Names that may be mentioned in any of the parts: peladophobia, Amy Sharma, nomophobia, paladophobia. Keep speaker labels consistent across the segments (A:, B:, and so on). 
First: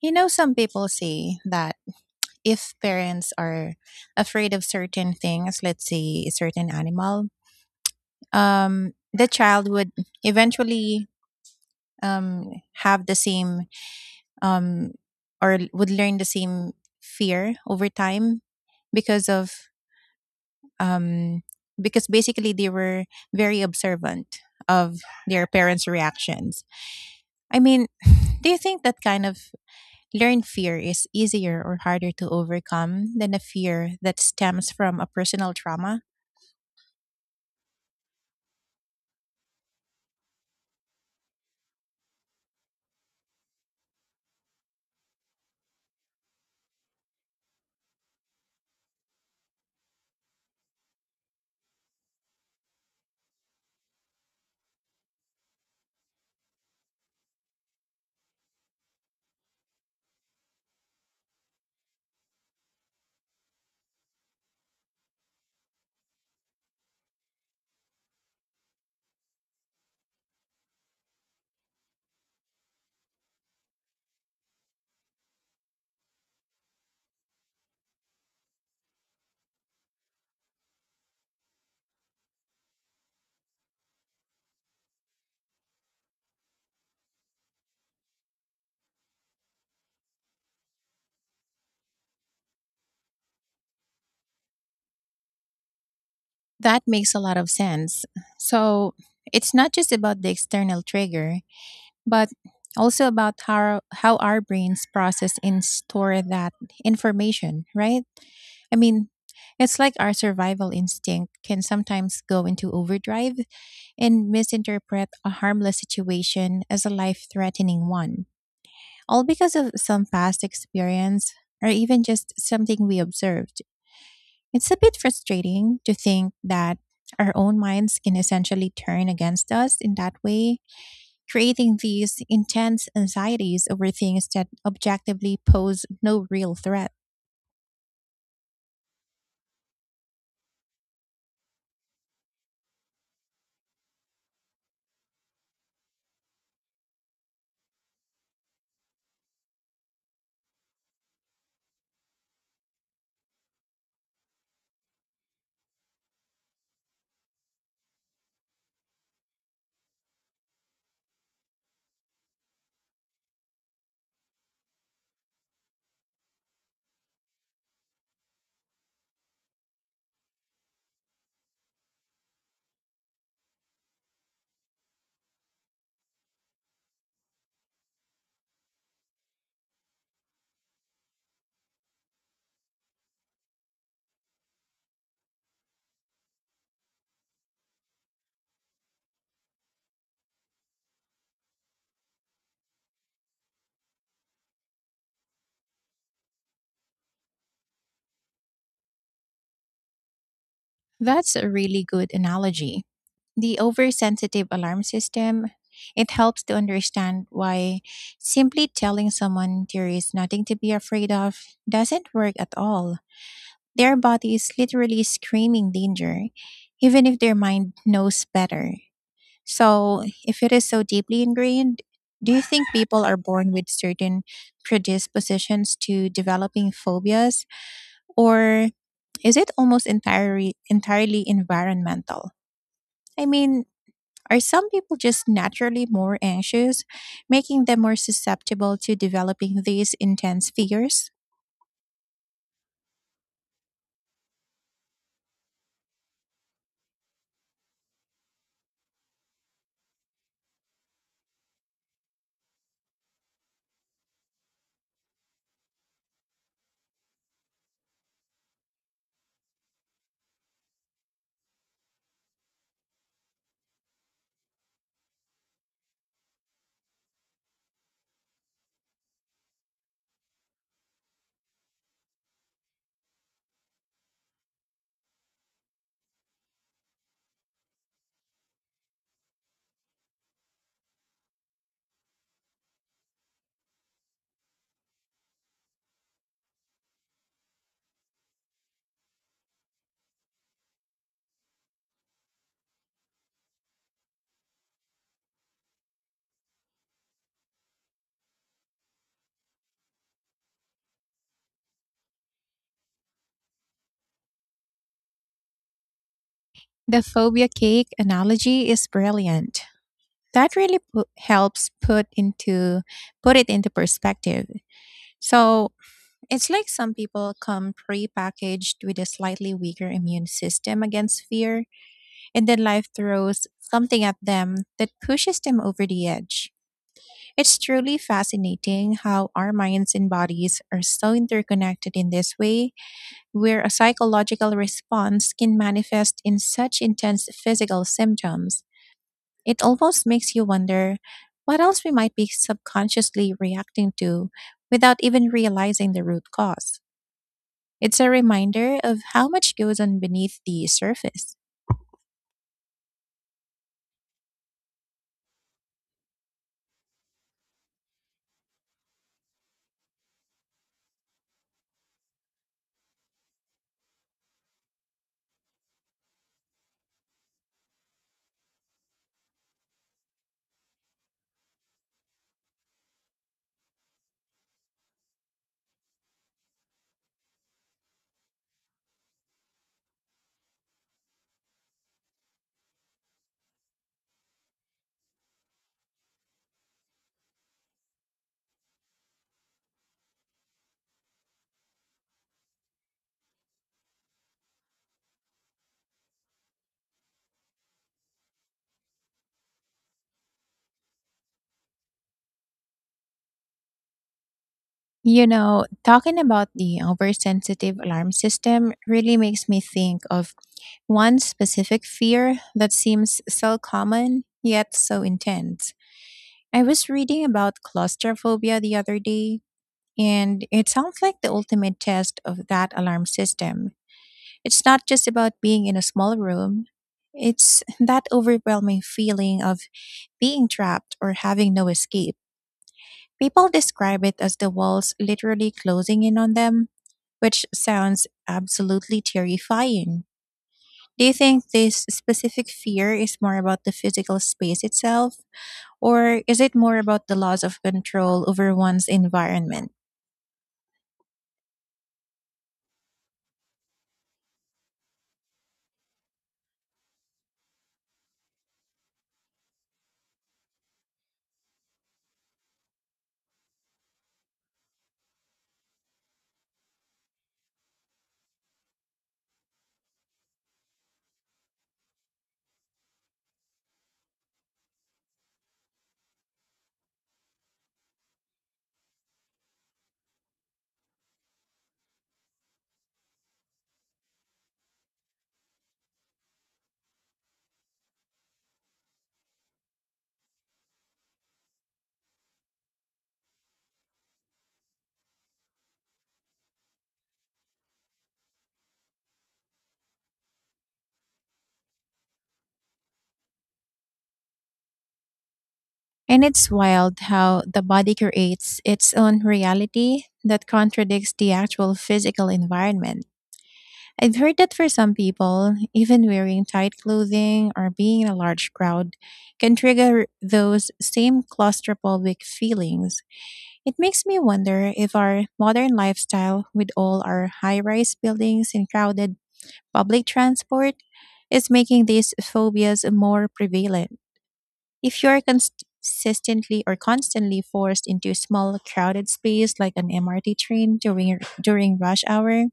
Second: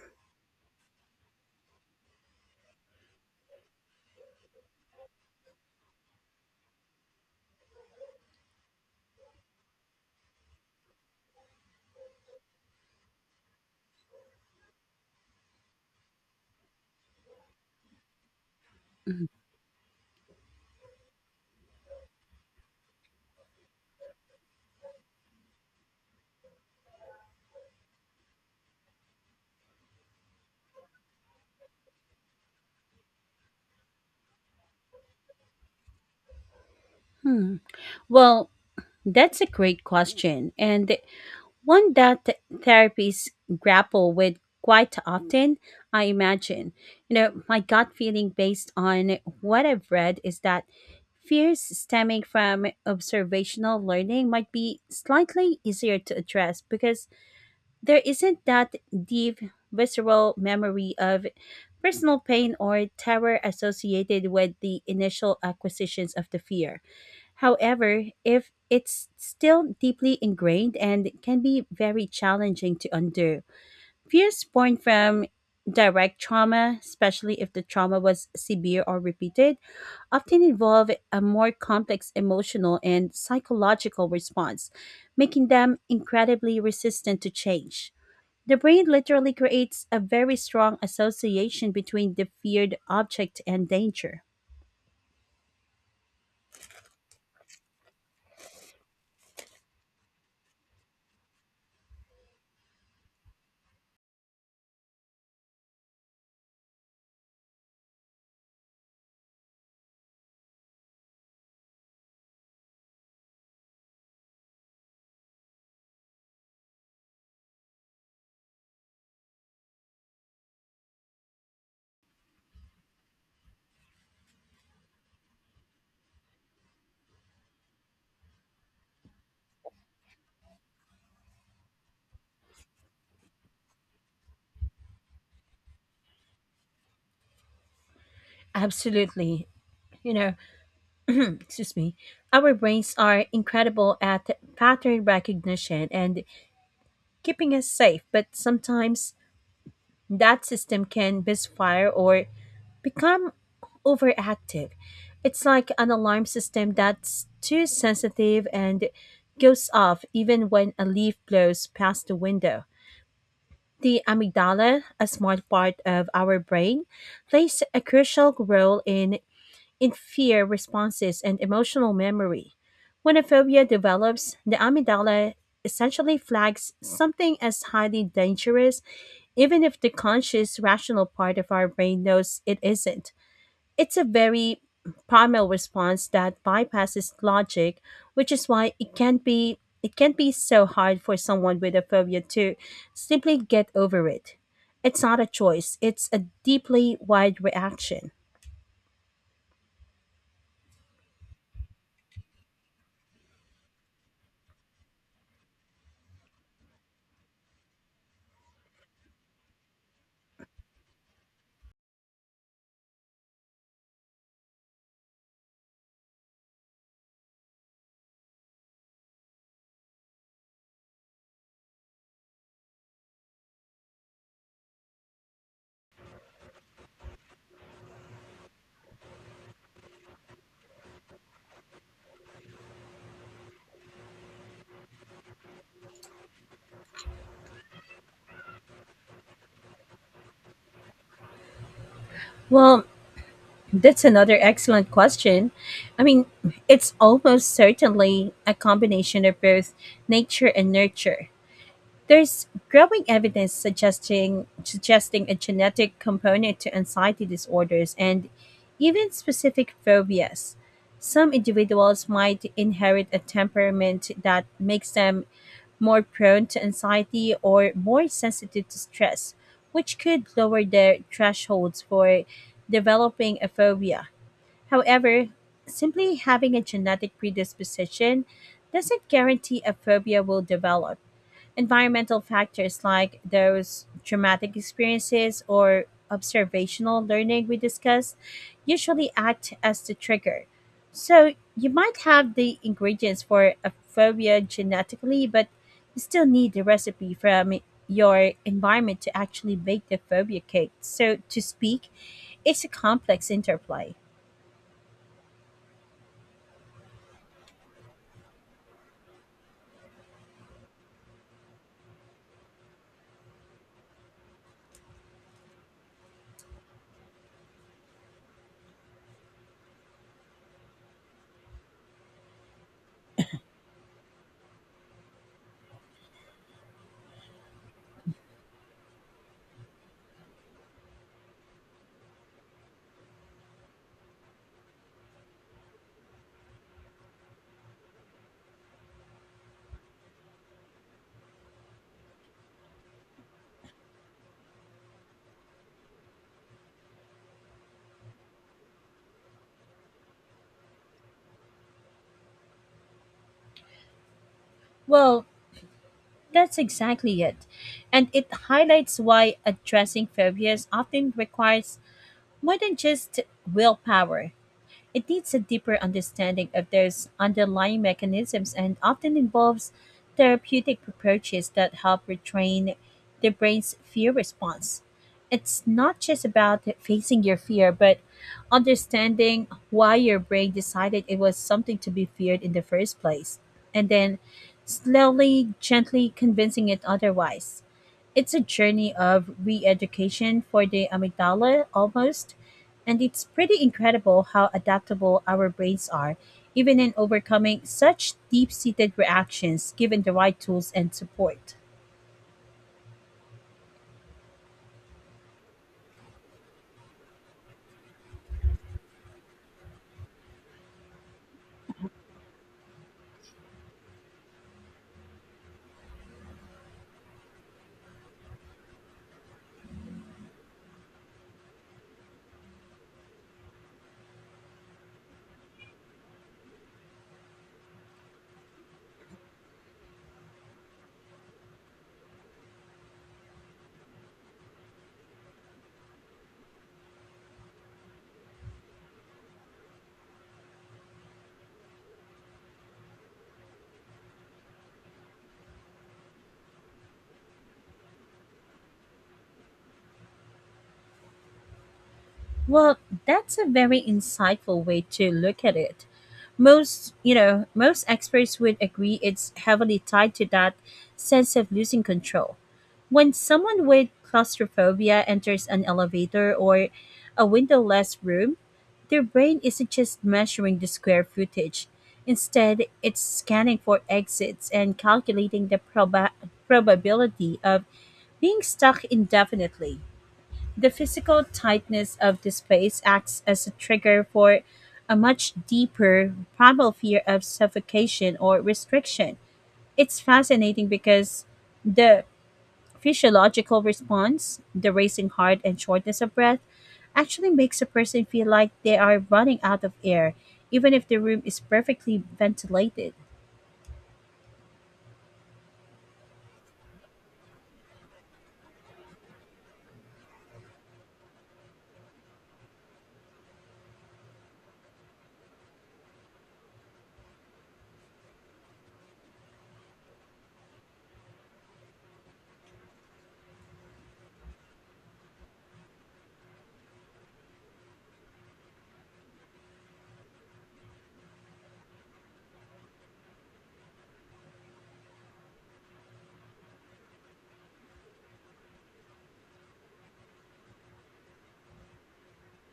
A: You know, some people say that if parents are afraid of certain things, let's say a certain animal, the child would eventually um, have the same um, or would learn the same fear over time because of um, because basically they were very observant of their parents' reactions. I mean, do you think that kind of learned fear is easier or harder to overcome than a fear that stems from a personal trauma?
B: Hmm. Well, that's a great question, and one that therapists grapple with quite often, I imagine. You know, my gut feeling based on what I've read is that fears stemming from observational learning might be slightly easier to address because there isn't that deep visceral memory of personal pain or terror associated with the initial acquisitions of the fear. However, if it's still deeply ingrained and can be very challenging to undo. Fears born from direct trauma, especially if the trauma was severe or repeated, often involve a more complex emotional and psychological response, making them incredibly resistant to change. The brain literally creates a very strong association between the feared object and danger.
A: That makes a lot of sense. So it's not just about the external trigger, but also about how our brains process and store that information, right? I mean, it's like our survival instinct can sometimes go into overdrive and misinterpret a harmless situation as a life threatening one. All because of some past experience or even just something we observed. It's a bit frustrating to think that our own minds can essentially turn against us in that way, creating these intense anxieties over things that objectively pose no real threat.
B: Absolutely. You know, excuse me, our brains are incredible at pattern recognition and keeping us safe, but sometimes that system can misfire or become overactive. It's like an alarm system that's too sensitive and goes off even when a leaf blows past the window. The amygdala, a smart part of our brain, plays a crucial role in fear responses and emotional memory. When a phobia develops, the amygdala essentially flags something as highly dangerous, even if the conscious, rational part of our brain knows it isn't. It's a very primal response that bypasses logic, which is why it can be so hard for someone with a phobia to simply get over it. It's not a choice, it's a deeply wired reaction.
A: That's a really good analogy. The oversensitive alarm system, it helps to understand why simply telling someone there is nothing to be afraid of doesn't work at all. Their body is literally screaming danger, even if their mind knows better. So, if it is so deeply ingrained, do you think people are born with certain predispositions to developing phobias, or is it almost entirely environmental? I mean, are some people just naturally more anxious, making them more susceptible to developing these intense fears?
B: Well, that's another excellent question. I mean, it's almost certainly a combination of both nature and nurture. There's growing evidence suggesting a genetic component to anxiety disorders and even specific phobias. Some individuals might inherit a temperament that makes them more prone to anxiety or more sensitive to stress, which could lower their thresholds for developing a phobia. However, simply having a genetic predisposition doesn't guarantee a phobia will develop. Environmental factors like those traumatic experiences or observational learning we discussed usually act as the trigger. So you might have the ingredients for a phobia genetically, but you still need the recipe from your environment to actually bake the phobia cake. So to speak, it's a complex interplay.
A: The phobia cake analogy is brilliant. That really helps put it into perspective. So it's like some people come pre-packaged with a slightly weaker immune system against fear, and then life throws something at them that pushes them over the edge. It's truly fascinating how our minds and bodies are so interconnected in this way, where a psychological response can manifest in such intense physical symptoms. It almost makes you wonder what else we might be subconsciously reacting to without even realizing the root cause. It's a reminder of how much goes on beneath the surface.
B: Well, that's exactly it. And it highlights why addressing phobias often requires more than just willpower. It needs a deeper understanding of those underlying mechanisms and often involves therapeutic approaches that help retrain the brain's fear response. It's not just about facing your fear, but understanding why your brain decided it was something to be feared in the first place, and then slowly, gently convincing it otherwise. It's a journey of re education for the amygdala almost, and it's pretty incredible how adaptable our brains are, even in overcoming such deep seated reactions given the right tools and support.
A: You know, talking about the oversensitive alarm system really makes me think of one specific fear that seems so common yet so intense. I was reading about claustrophobia the other day, and it sounds like the ultimate test of that alarm system. It's not just about being in a small room, it's that overwhelming feeling of being trapped or having no escape. People describe it as the walls literally closing in on them, which sounds absolutely terrifying. Do you think this specific fear is more about the physical space itself, or is it more about the loss of control over one's environment?
B: Well, that's a very insightful way to look at it. Most experts would agree it's heavily tied to that sense of losing control. When someone with claustrophobia enters an elevator or a windowless room, their brain isn't just measuring the square footage. Instead, it's scanning for exits and calculating the probability of being stuck indefinitely. The physical tightness of the space acts as a trigger for a much deeper primal fear of suffocation or restriction. It's fascinating because the physiological response, the racing heart and shortness of breath, actually makes a person feel like they are running out of air, even if the room is perfectly ventilated.
A: And it's wild how the body creates its own reality that contradicts the actual physical environment. I've heard that for some people, even wearing tight clothing or being in a large crowd can trigger those same claustrophobic feelings. It makes me wonder if our modern lifestyle, with all our high rise buildings and crowded public transport, is making these phobias more prevalent. If you're consistently or constantly forced into a small crowded space like an MRT train during rush hour,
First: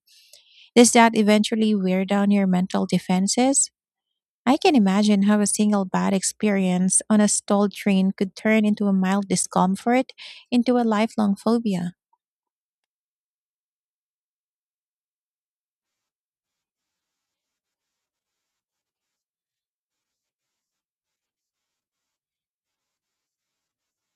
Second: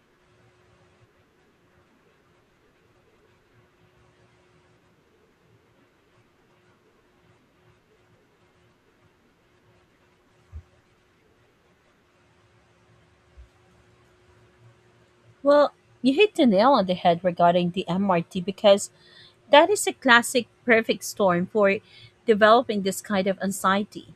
A: does that eventually wear down your mental defenses? I can imagine how a single bad experience on a stalled train could turn into a mild discomfort into a lifelong phobia.
B: Well, you hit the nail on the head regarding the MRT. Because That is a classic perfect storm for developing this kind of anxiety.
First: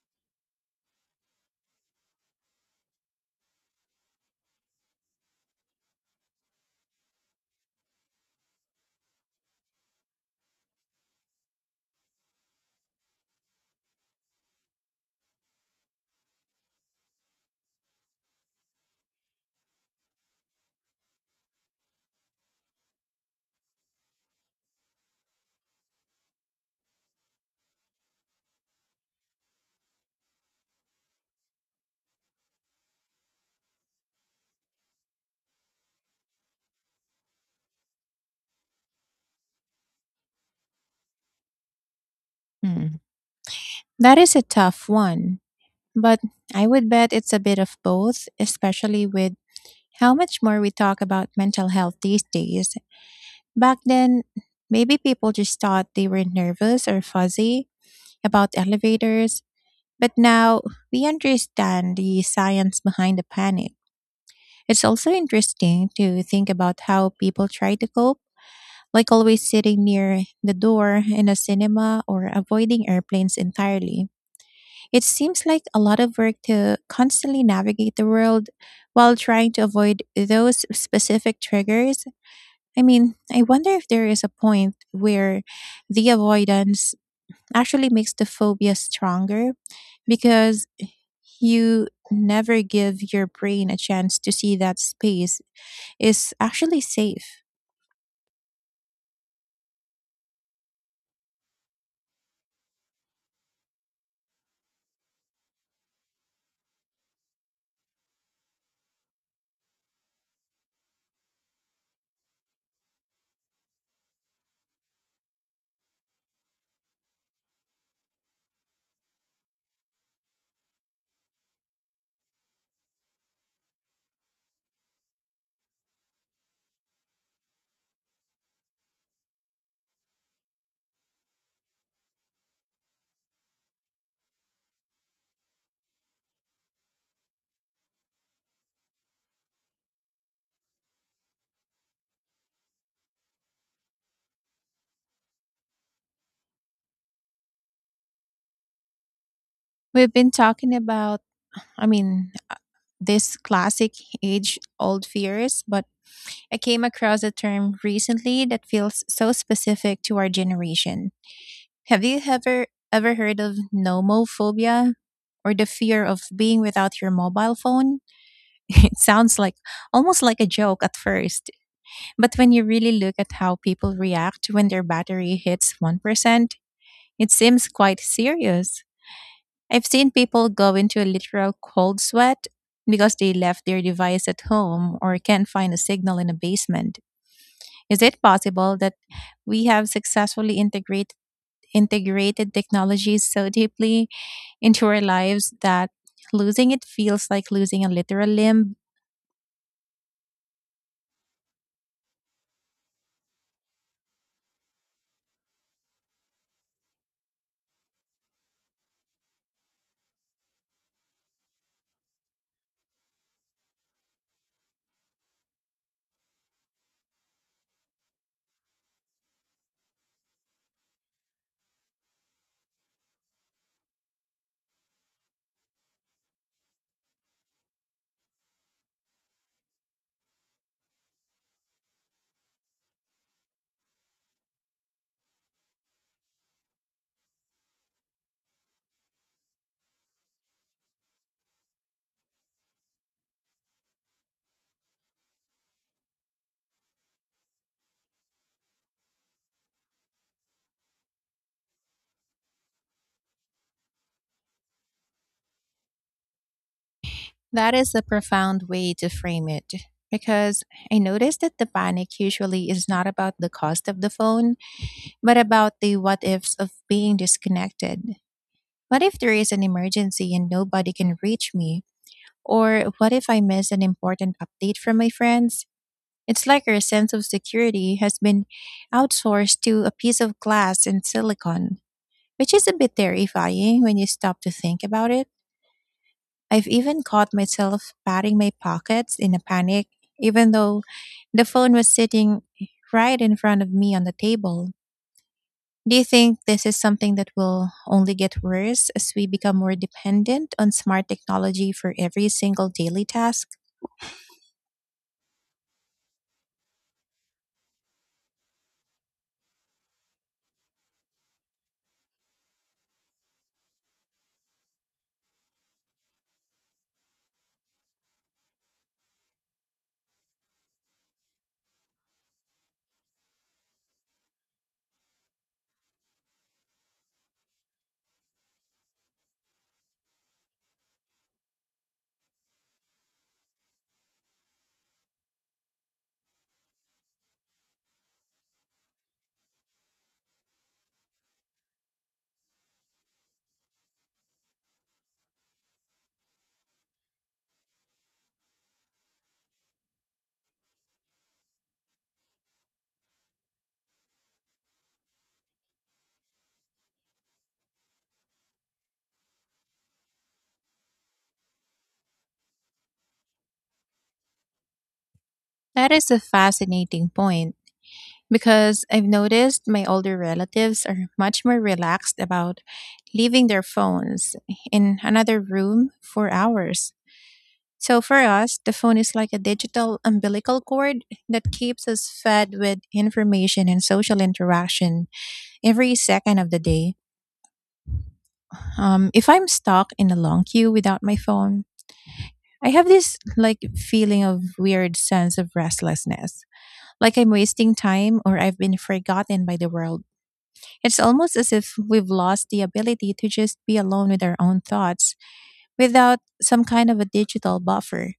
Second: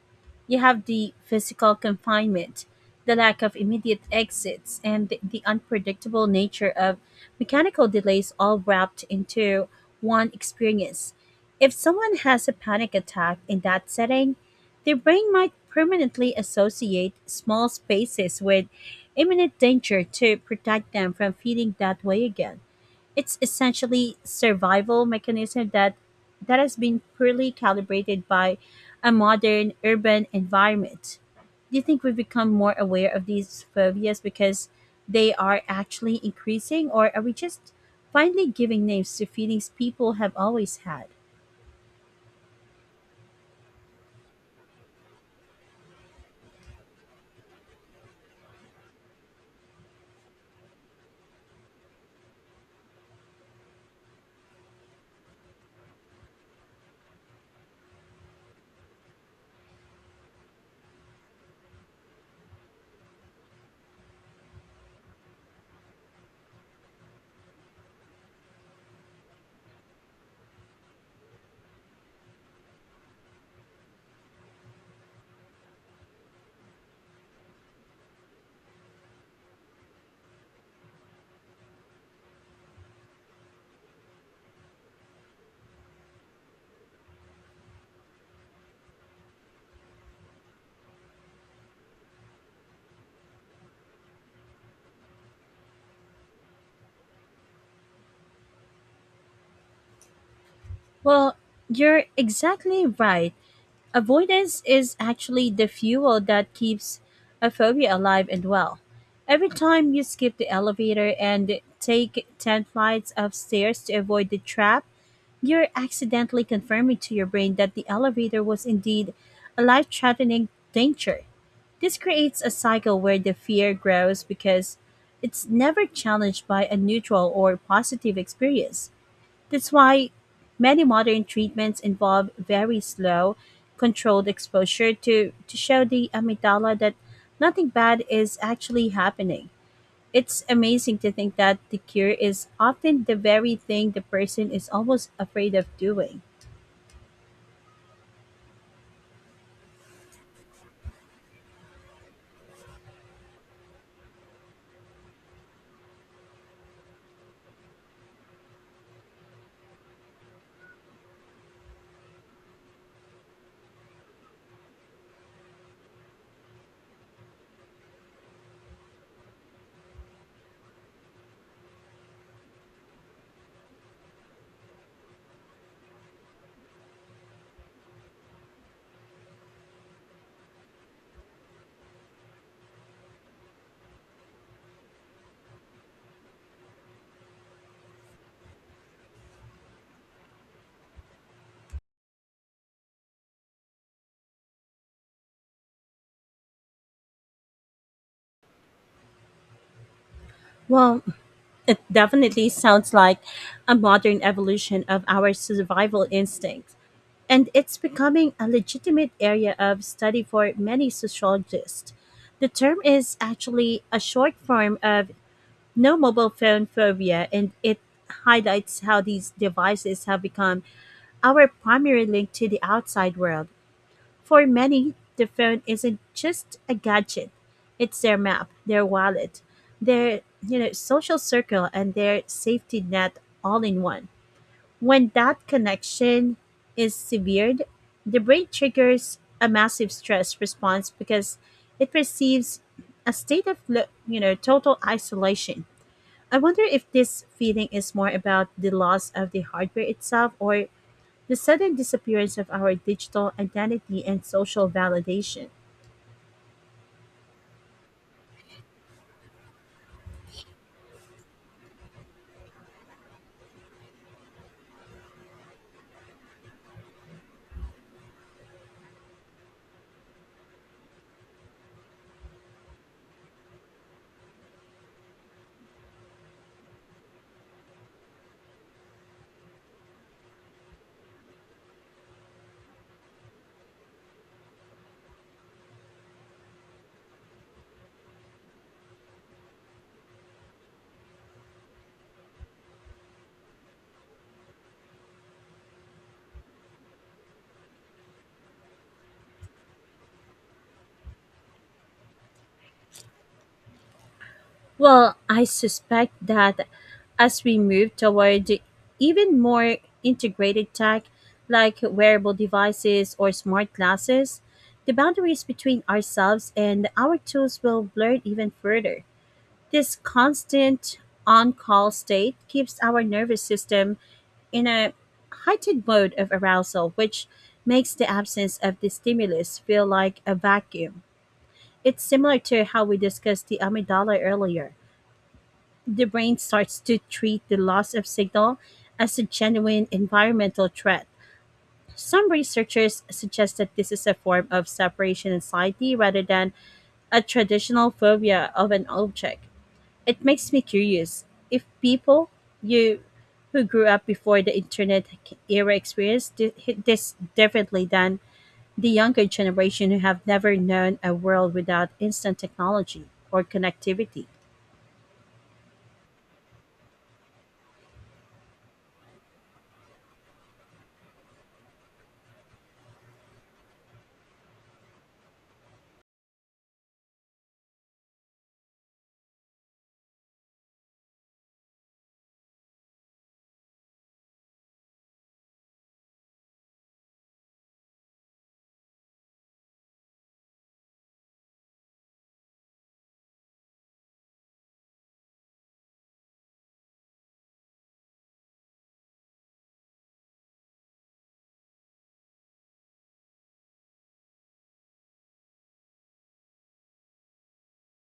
B: You have the physical confinement, the lack of immediate exits, and the unpredictable nature of mechanical delays all wrapped into one experience. If someone has a panic attack in that setting, their brain might permanently associate small spaces with imminent danger to protect them from feeling that way again. It's essentially survival mechanism that has been poorly calibrated by a modern urban environment. Do you think we've become more aware of these phobias because they are actually increasing, or are we just finally giving names to feelings people have always had?
A: Hmm. That is a tough one, but I would bet it's a bit of both, especially with how much more we talk about mental health these days. Back then, maybe people just thought they were nervous or fuzzy about elevators, but now we understand the science behind the panic. It's also interesting to think about how people try to cope, like always sitting near the door in a cinema or avoiding airplanes entirely. It seems like a lot of work to constantly navigate the world while trying to avoid those specific triggers. I mean, I wonder if there is a point where the avoidance actually makes the phobia stronger because you never give your brain a chance to see that space is actually safe.
B: Well, you're exactly right. Avoidance is actually the fuel that keeps a phobia alive and well. Every time you skip the elevator and take 10 flights of stairs to avoid the trap, you're accidentally confirming to your brain that the elevator was indeed a life threatening danger. This creates a cycle where the fear grows because it's never challenged by a neutral or positive experience. That's why many modern treatments involve very slow, controlled exposure to show the amygdala that nothing bad is actually happening. It's amazing to think that the cure is often the very thing the person is almost afraid of doing.
A: We've been talking about, I mean, this classic age old fears, but I came across a term recently that feels so specific to our generation. Have you ever heard of nomophobia or the fear of being without your mobile phone? It sounds like almost like a joke at first, but when you really look at how people react when their battery hits 1%, it seems quite serious. I've seen people go into a literal cold sweat because they left their device at home or can't find a signal in a basement. Is it possible that we have integrated technologies so deeply into our lives that losing it feels like losing a literal limb.
B: Well, it definitely sounds like a modern evolution of our survival instincts, and it's becoming a legitimate area of study for many sociologists. The term is actually a short form of no mobile phone phobia, and it highlights how these devices have become our primary link to the outside world. For many, the phone isn't just a gadget. It's their map, their wallet, their, you know, social circle and their safety net all in one. When that connection is severed, the brain triggers a massive stress response because it perceives a state of total isolation. I wonder if this feeling is more about the loss of the hardware itself or the sudden disappearance of our digital identity and social validation.
A: That is a profound way to frame it because I noticed that the panic usually is not about the cost of the phone, but about the what ifs of being disconnected. What if there is an emergency and nobody can reach me? Or what if I miss an important update from my friends? It's like our sense of security has been outsourced to a piece of glass and silicon. Which is a bit terrifying when you stop to think about it. I've even caught myself patting my pockets in a panic, even though the phone was sitting right in front of me on the table. Do you think this is something that will only get worse as we become more dependent on smart technology for every single daily task?
B: Well, I suspect that as we move toward even more integrated tech, like wearable devices or smart glasses, the boundaries between ourselves and our tools will blur even further. This constant on call state keeps our nervous system in a heightened mode of arousal, which makes the absence of the stimulus feel like a vacuum. It's similar to how we discussed the amygdala earlier. The brain starts to treat the loss of signal as a genuine environmental threat. Some researchers suggest that this is a form of separation anxiety rather than a traditional phobia of an object. It makes me curious if people you who grew up before the internet era experience this differently than the younger generation who have never known a world without instant technology or connectivity.
A: That is a fascinating point. Because I've noticed my older relatives are much more relaxed about leaving their phones in another room for hours. So for us, the phone is like a digital umbilical cord that keeps us fed with information and social interaction every second of the day. If I'm stuck in a long queue without my phone, I have this like feeling of weird sense of restlessness, like I'm wasting time or I've been forgotten by the world. It's almost as if we've lost the ability to just be alone with our own thoughts without some kind of a digital buffer.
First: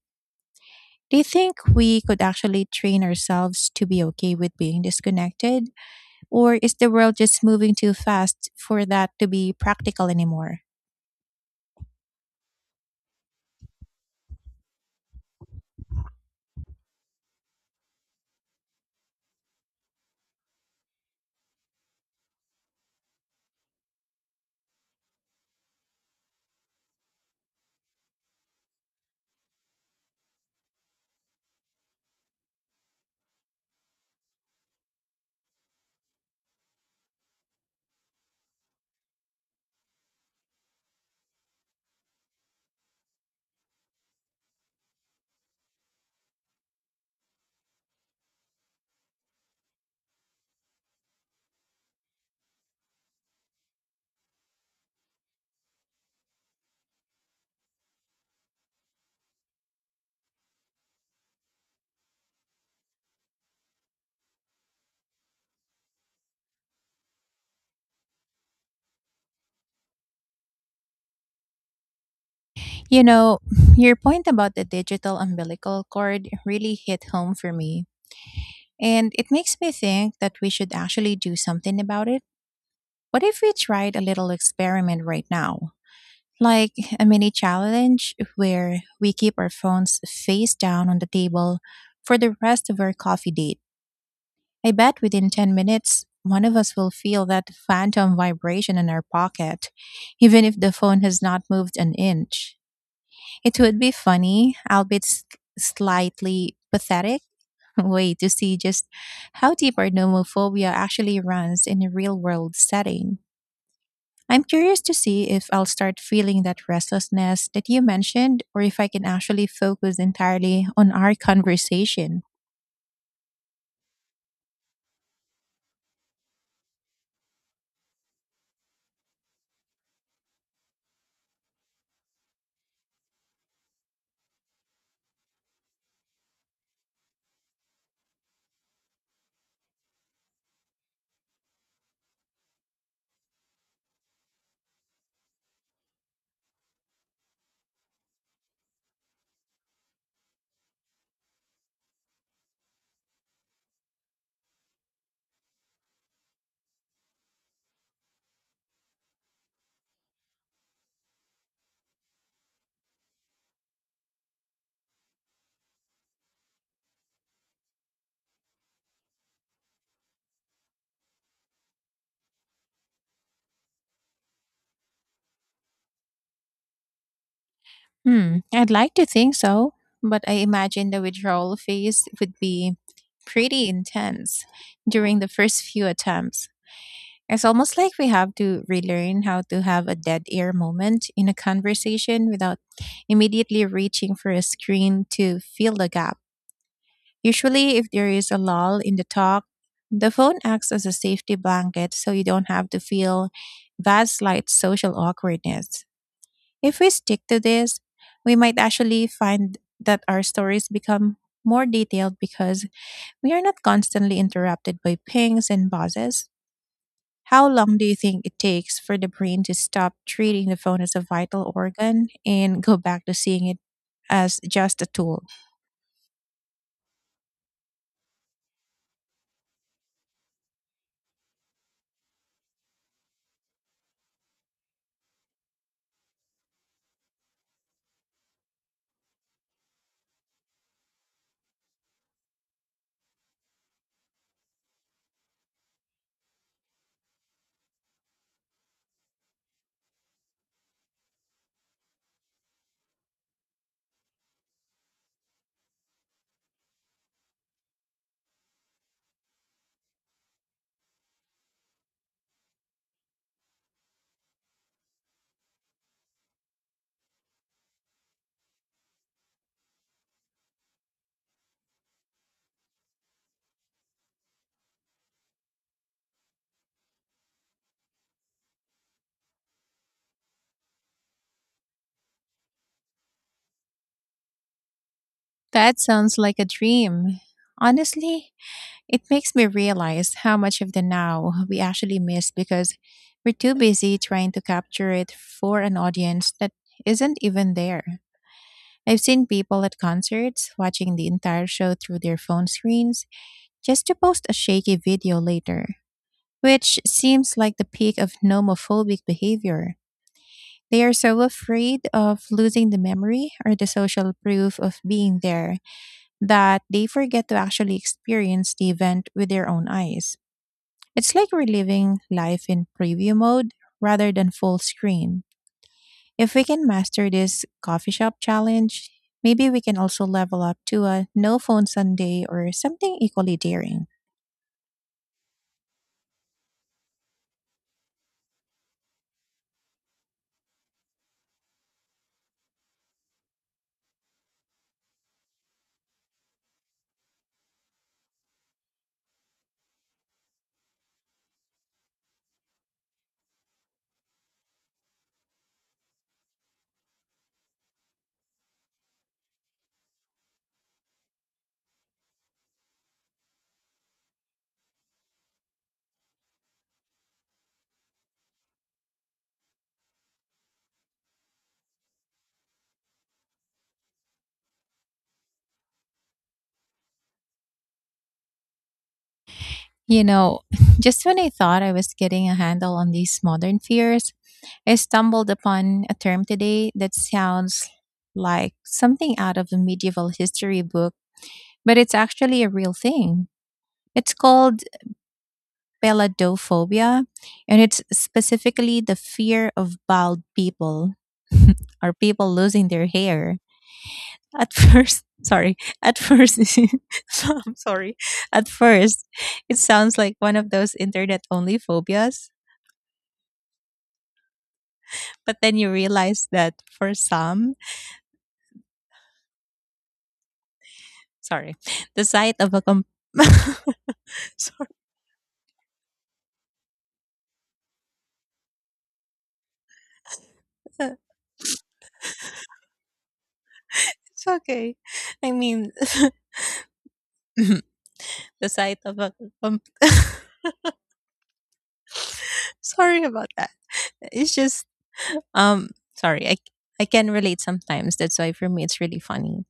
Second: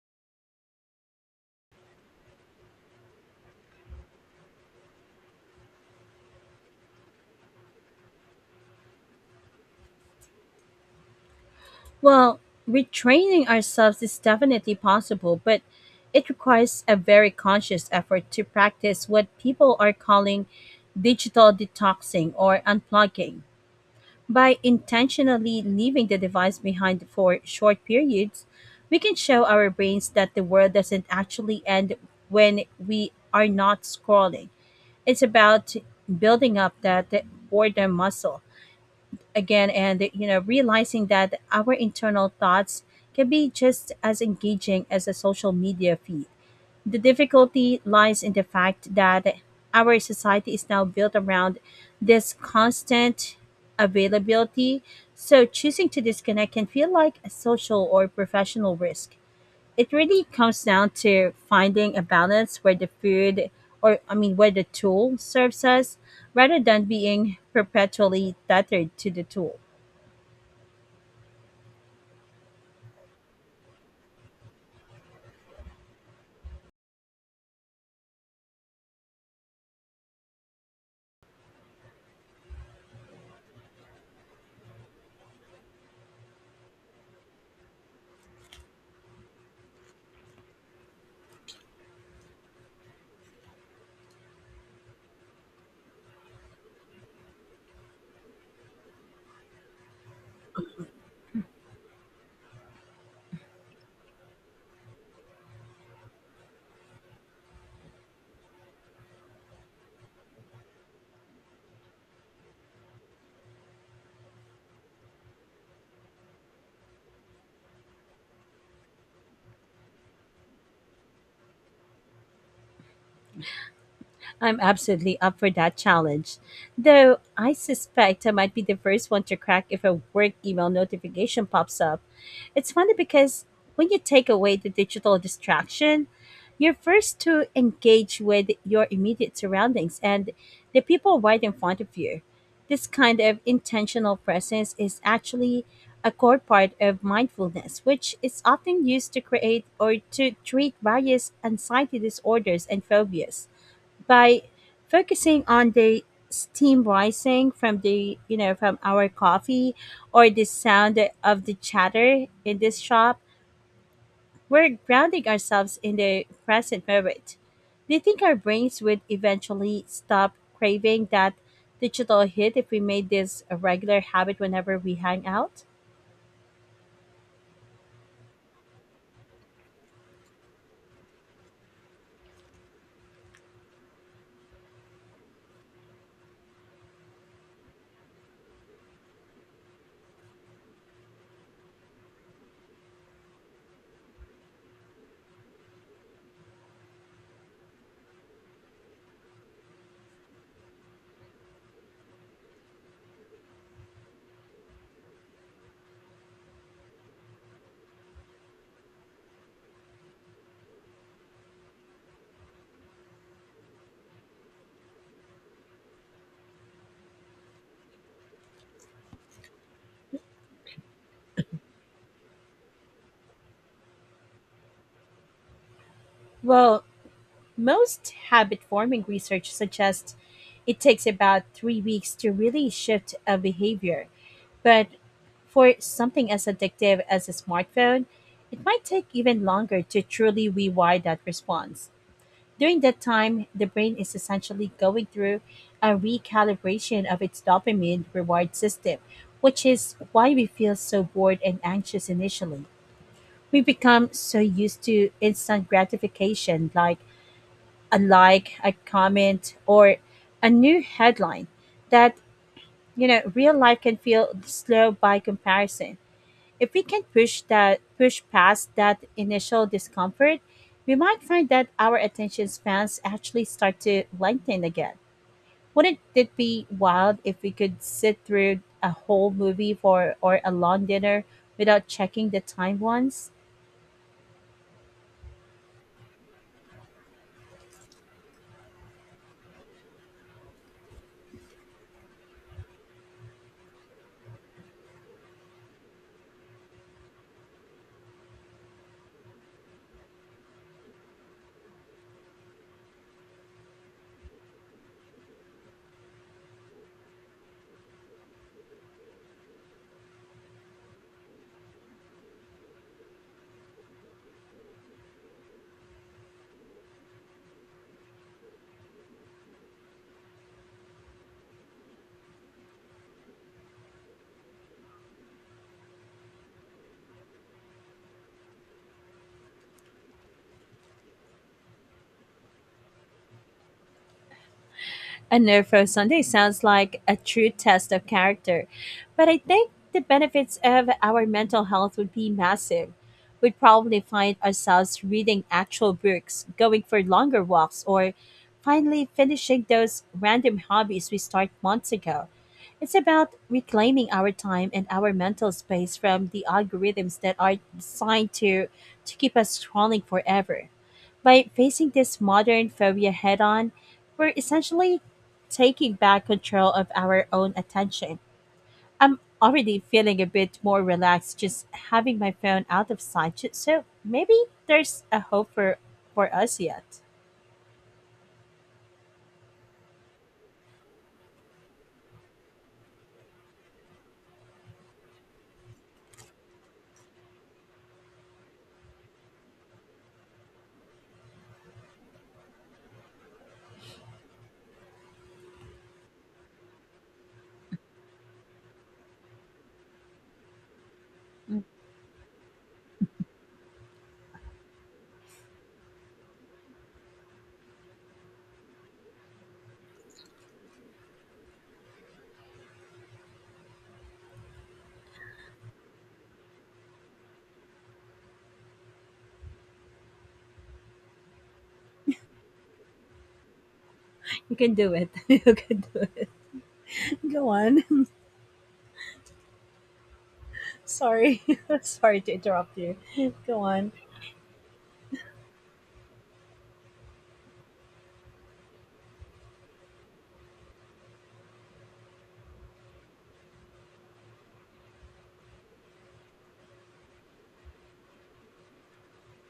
A: Do you think we could actually train ourselves to be okay with being disconnected? Or is the world just moving too fast for that to be practical anymore?
B: Well, retraining ourselves is definitely possible, but it requires a very conscious effort to practice what people are calling digital detoxing or unplugging. By intentionally leaving the device behind for short periods, we can show our brains that the world doesn't actually end when we are not scrolling. It's about building up that boredom muscle again and, you know, realizing that our internal thoughts can be just as engaging as a social media feed. The difficulty lies in the fact that our society is now built around this constant availability, so choosing to disconnect can feel like a social or professional risk. It really comes down to finding a balance where the food or I mean where the tool serves us rather than being perpetually tethered to the tool.
A: You know, your point about the digital umbilical cord really hit home for me. And it makes me think that we should actually do something about it. What if we tried a little experiment right now, like a mini challenge where we keep our phones face down on the table for the rest of our coffee date. I bet within 10 minutes, one of us will feel that phantom vibration in our pocket, even if the phone has not moved an inch. It would be funny, albeit slightly pathetic, way to see just how deep our nomophobia actually runs in a real world setting. I'm curious to see if I'll start feeling that restlessness that you mentioned or if I can actually focus entirely on our conversation.
B: I'm absolutely up for that challenge. Though I suspect I might be the first one to crack if a work email notification pops up. It's funny because when you take away the digital distraction, you're first to engage with your immediate surroundings and the people right in front of you. This kind of intentional presence is actually a core part of mindfulness, which is often used to create or to treat various anxiety disorders and phobias by focusing on the steam rising from the, you know, from our coffee or the sound of the chatter in this shop, we're grounding ourselves in the present moment. Do you think our brains would eventually stop craving that digital hit if we made this a regular habit whenever we hang out?
A: Hmm, I'd like to think so, but I imagine the withdrawal phase would be pretty intense during the first few attempts. It's almost like we have to relearn how to have a dead air moment in a conversation without immediately reaching for a screen to fill the gap. Usually, if there is a lull in the talk, the phone acts as a safety blanket so you don't have to feel that slight social awkwardness. If we stick to this, we might actually find that our stories become more detailed because we are not constantly interrupted by pings and buzzes. How long do you think it takes for the brain to stop treating the phone as a vital organ and go back to seeing it as just a tool?
B: Well, most habit forming research suggests it takes about 3 weeks to really shift a behavior, but for something as addictive as a smartphone, it might take even longer to truly rewire that response. During that time, the brain is essentially going through a recalibration of its dopamine reward system, which is why we feel so bored and anxious initially. We become so used to instant gratification, like, a comment, or a new headline, that, you know, real life can feel slow by comparison. If we can push past that initial discomfort, we might find that our attention spans actually start to lengthen again. Wouldn't it be wild if we could sit through a whole movie for or a long dinner without checking the time once?
A: That sounds like a dream. Honestly, it makes me realize how much of the now we actually miss because we're too busy trying to capture it for an audience that isn't even there. I've seen people at concerts watching the entire show through their phone screens just to post a shaky video later, which seems like the peak of nomophobic behavior. They are so afraid of losing the memory or the social proof of being there that they forget to actually experience the event with their own eyes. It's like we're living life in preview mode rather than full screen. If we can master this coffee shop challenge, maybe we can also level up to a no phone Sunday or something equally daring.
B: A nerve Sunday sounds like a true test of character, but I think the benefits of our mental health would be massive. We'd probably find ourselves reading actual books, going for longer walks, or finally finishing those random hobbies we started months ago. It's about reclaiming our time and our mental space from the algorithms that are designed to keep us scrolling forever. By facing this modern phobia head on, we're essentially taking back control of our own attention. I'm already feeling a bit more relaxed just having my phone out of sight, so maybe there's a hope for us yet.
A: You know, just when I thought I was getting a handle on these modern fears, I stumbled upon a term today that sounds like something out of a medieval history book, but it's actually a real thing. It's called peladophobia, and it's specifically the fear of bald people or people losing their hair. Sorry, at first, I'm sorry, at first, it sounds like one of those internet only phobias, but then you realize that for some, sorry, the sight of a
B: You
A: sorry,
B: can do it. You can do it. Go on.
A: uh,
B: Sorry. Sorry to interrupt you. Go on.
A: it's okay. I mean, the sight of a com- sorry about that. It's just um sorry I can relate sometimes, that's why for me it's really funny,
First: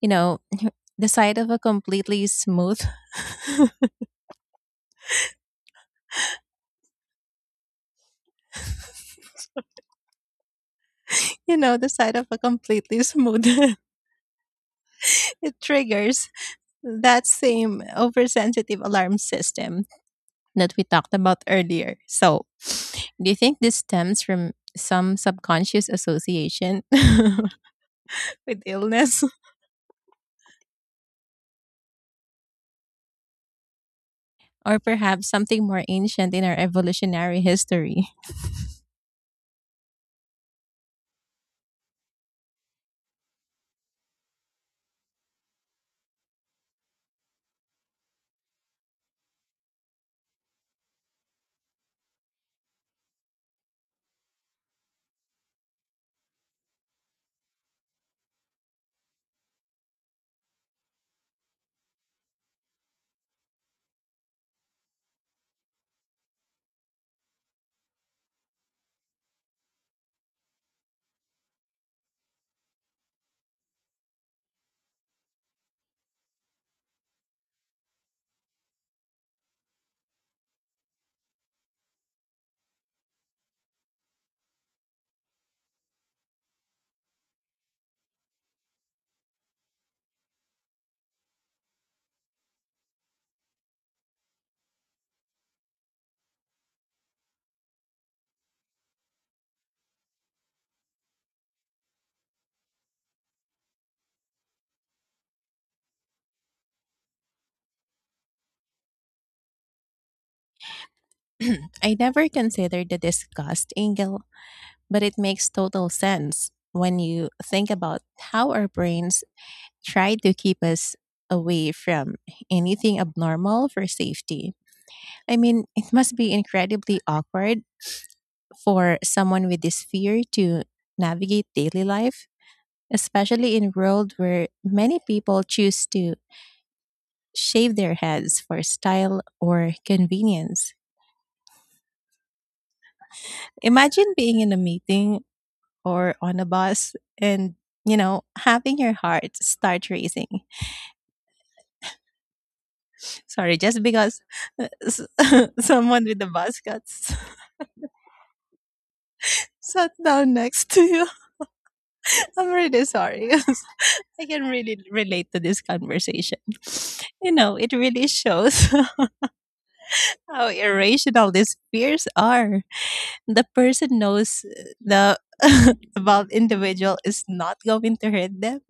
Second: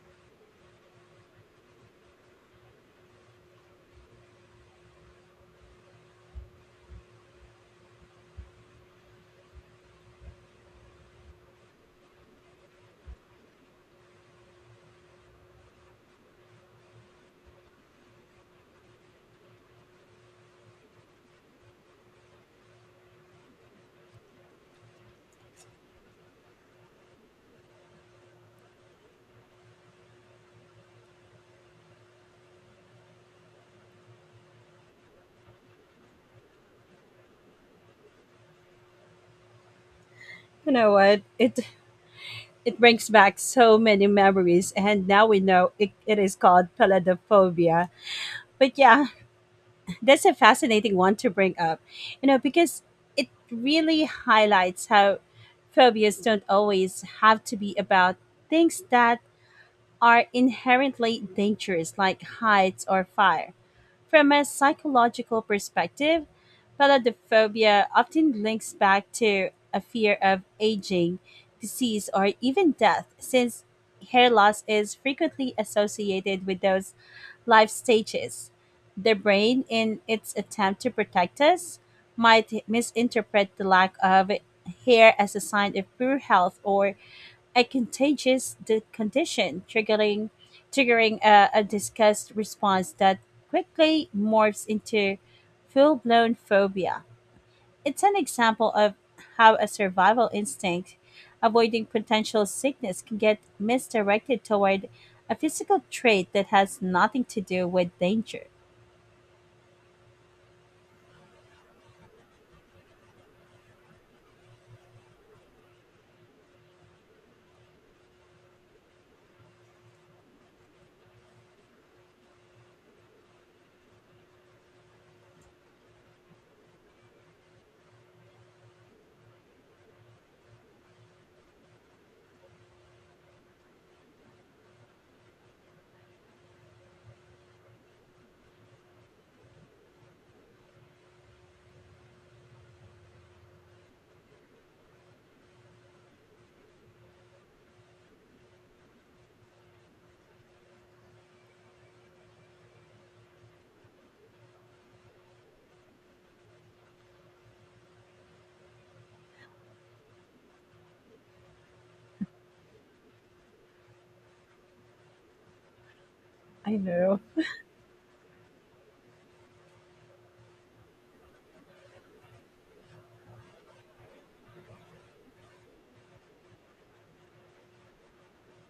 A: you know. the sight of a completely smooth the sight of a completely smooth it triggers that same oversensitive alarm system that we talked about earlier. So do you think this stems from some subconscious association with illness, or perhaps something more ancient in our evolutionary history?
B: You know what? It brings back so many memories, and now we know it, it is called paladophobia. But yeah, that's a fascinating one to bring up, you know, because it really highlights how phobias don't always have to be about things that are inherently dangerous, like heights or fire. From a psychological perspective, paladophobia often links back to a fear of aging, disease, or even death, since hair loss is frequently associated with those life stages. The brain, in its attempt to protect us, might misinterpret the lack of hair as a sign of poor health or a contagious condition, triggering a disgust response that quickly morphs into full blown phobia. It's an example of how a survival instinct, avoiding potential sickness, can get misdirected toward a physical trait that has nothing to do with danger.
A: I never considered the disgust angle. But it makes total sense when you think about how our brains try to keep us away from anything abnormal for safety. I mean, it must be incredibly awkward for someone with this fear to navigate daily life, especially in a world where many people choose to shave their heads for style or convenience. Imagine being in a meeting or on a bus and, you know, having your heart start racing. Sorry, just because uh, s- someone with a bus sat down next to you. I'm really sorry. I can really relate to this conversation.
B: I know.
A: You know, it really shows how irrational these fears are. The person knows the about individual is not going to hurt them,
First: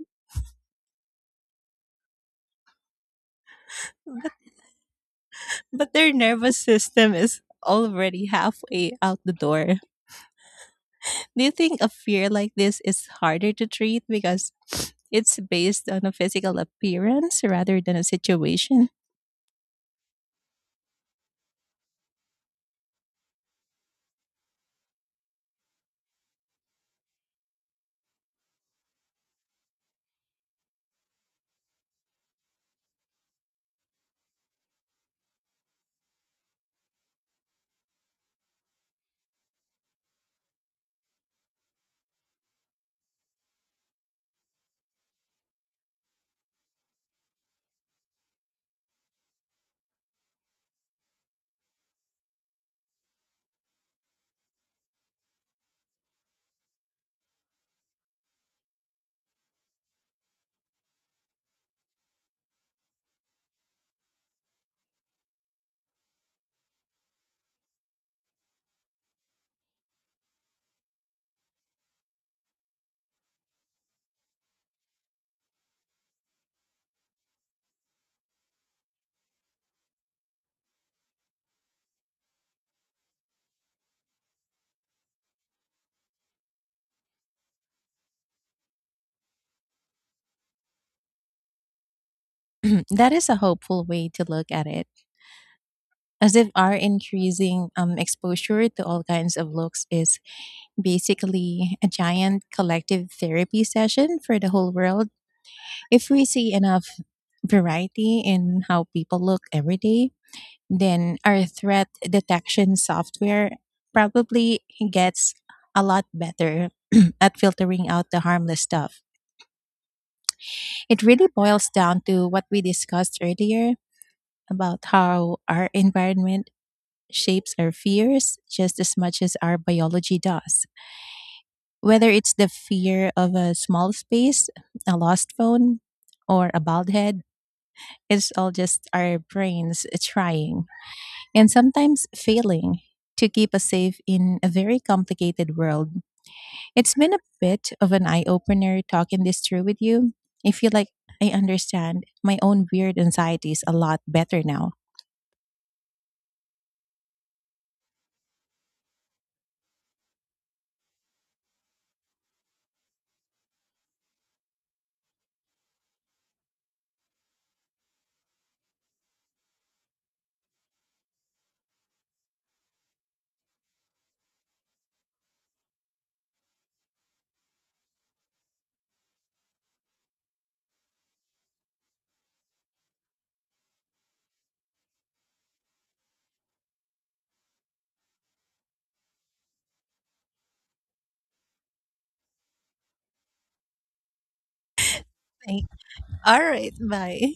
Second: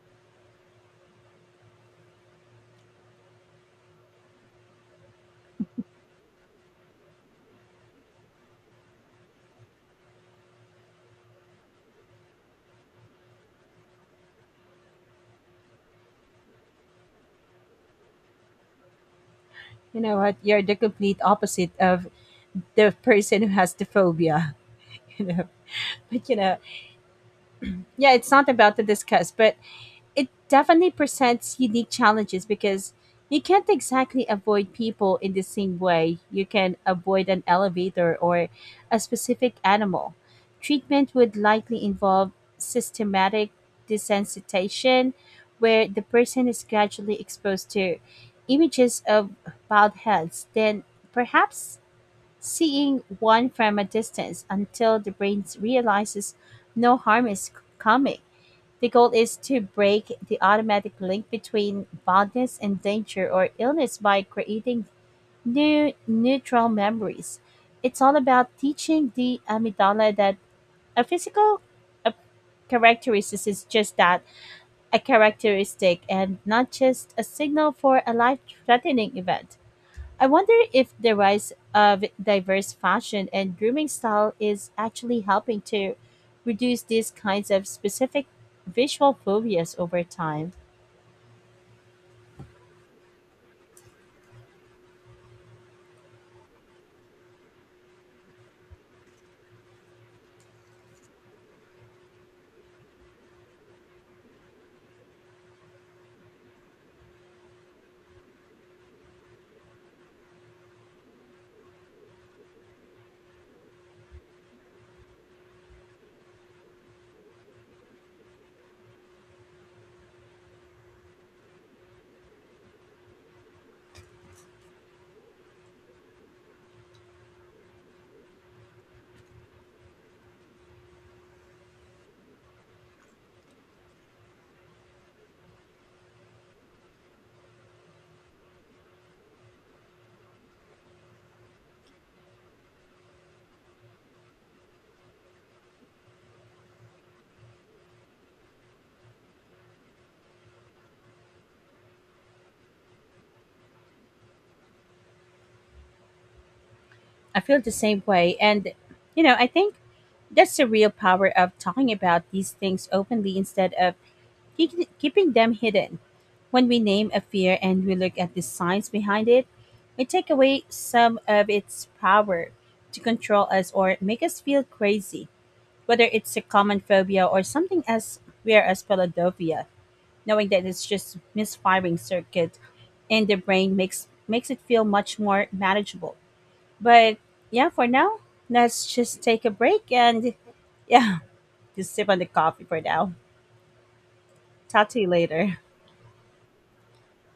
A: but their nervous system is already halfway out the door. Do you think a fear like this is harder to treat because it's based on a physical appearance rather than a situation?
B: You know what? You're the complete opposite of the person who has the phobia. You know, but you know, yeah, it's not about to discuss, but it definitely presents unique challenges because you can't exactly avoid people in the same way you can avoid an elevator or a specific animal. Treatment would likely involve systematic desensitization, where the person is gradually exposed to images of bald heads, then perhaps seeing one from a distance until the brain realizes no harm is coming. The goal is to break the automatic link between fondness and danger or illness by creating new neutral memories. It's all about teaching the amygdala that a physical a characteristic is just that, a characteristic and not just a signal for a life threatening event. I wonder if the rise of diverse fashion and grooming style is actually helping to reduce these kinds of specific visual phobias over time.
A: That is a hopeful way to look at it, as if our increasing exposure to all kinds of looks is basically a giant collective therapy session for the whole world. If we see enough variety in how people look every day, then our threat detection software probably gets a lot better at filtering out the harmless stuff. It really boils down to what we discussed earlier about how our environment shapes our fears just as much as our biology does. Whether it's the fear of a small space, a lost phone, or a bald head, it's all just our brains trying and sometimes failing to keep us safe in a very complicated world. It's been a bit of an eye opener talking this through with you. I feel like I understand my own weird anxieties a lot better now.
B: I feel the same way. And, you know, I think that's the real power of talking about these things openly instead of keeping them hidden. When we name a fear and we look at the science behind it, we take away some of its power to control us or make us feel crazy. Whether it's a common phobia or something as rare as Philadelphia, knowing that it's just misfiring circuit in the brain makes it feel much more manageable. But yeah, for now, let's just take a break and yeah, just sip on the coffee for now. Talk to you later.
A: Like, all right, bye.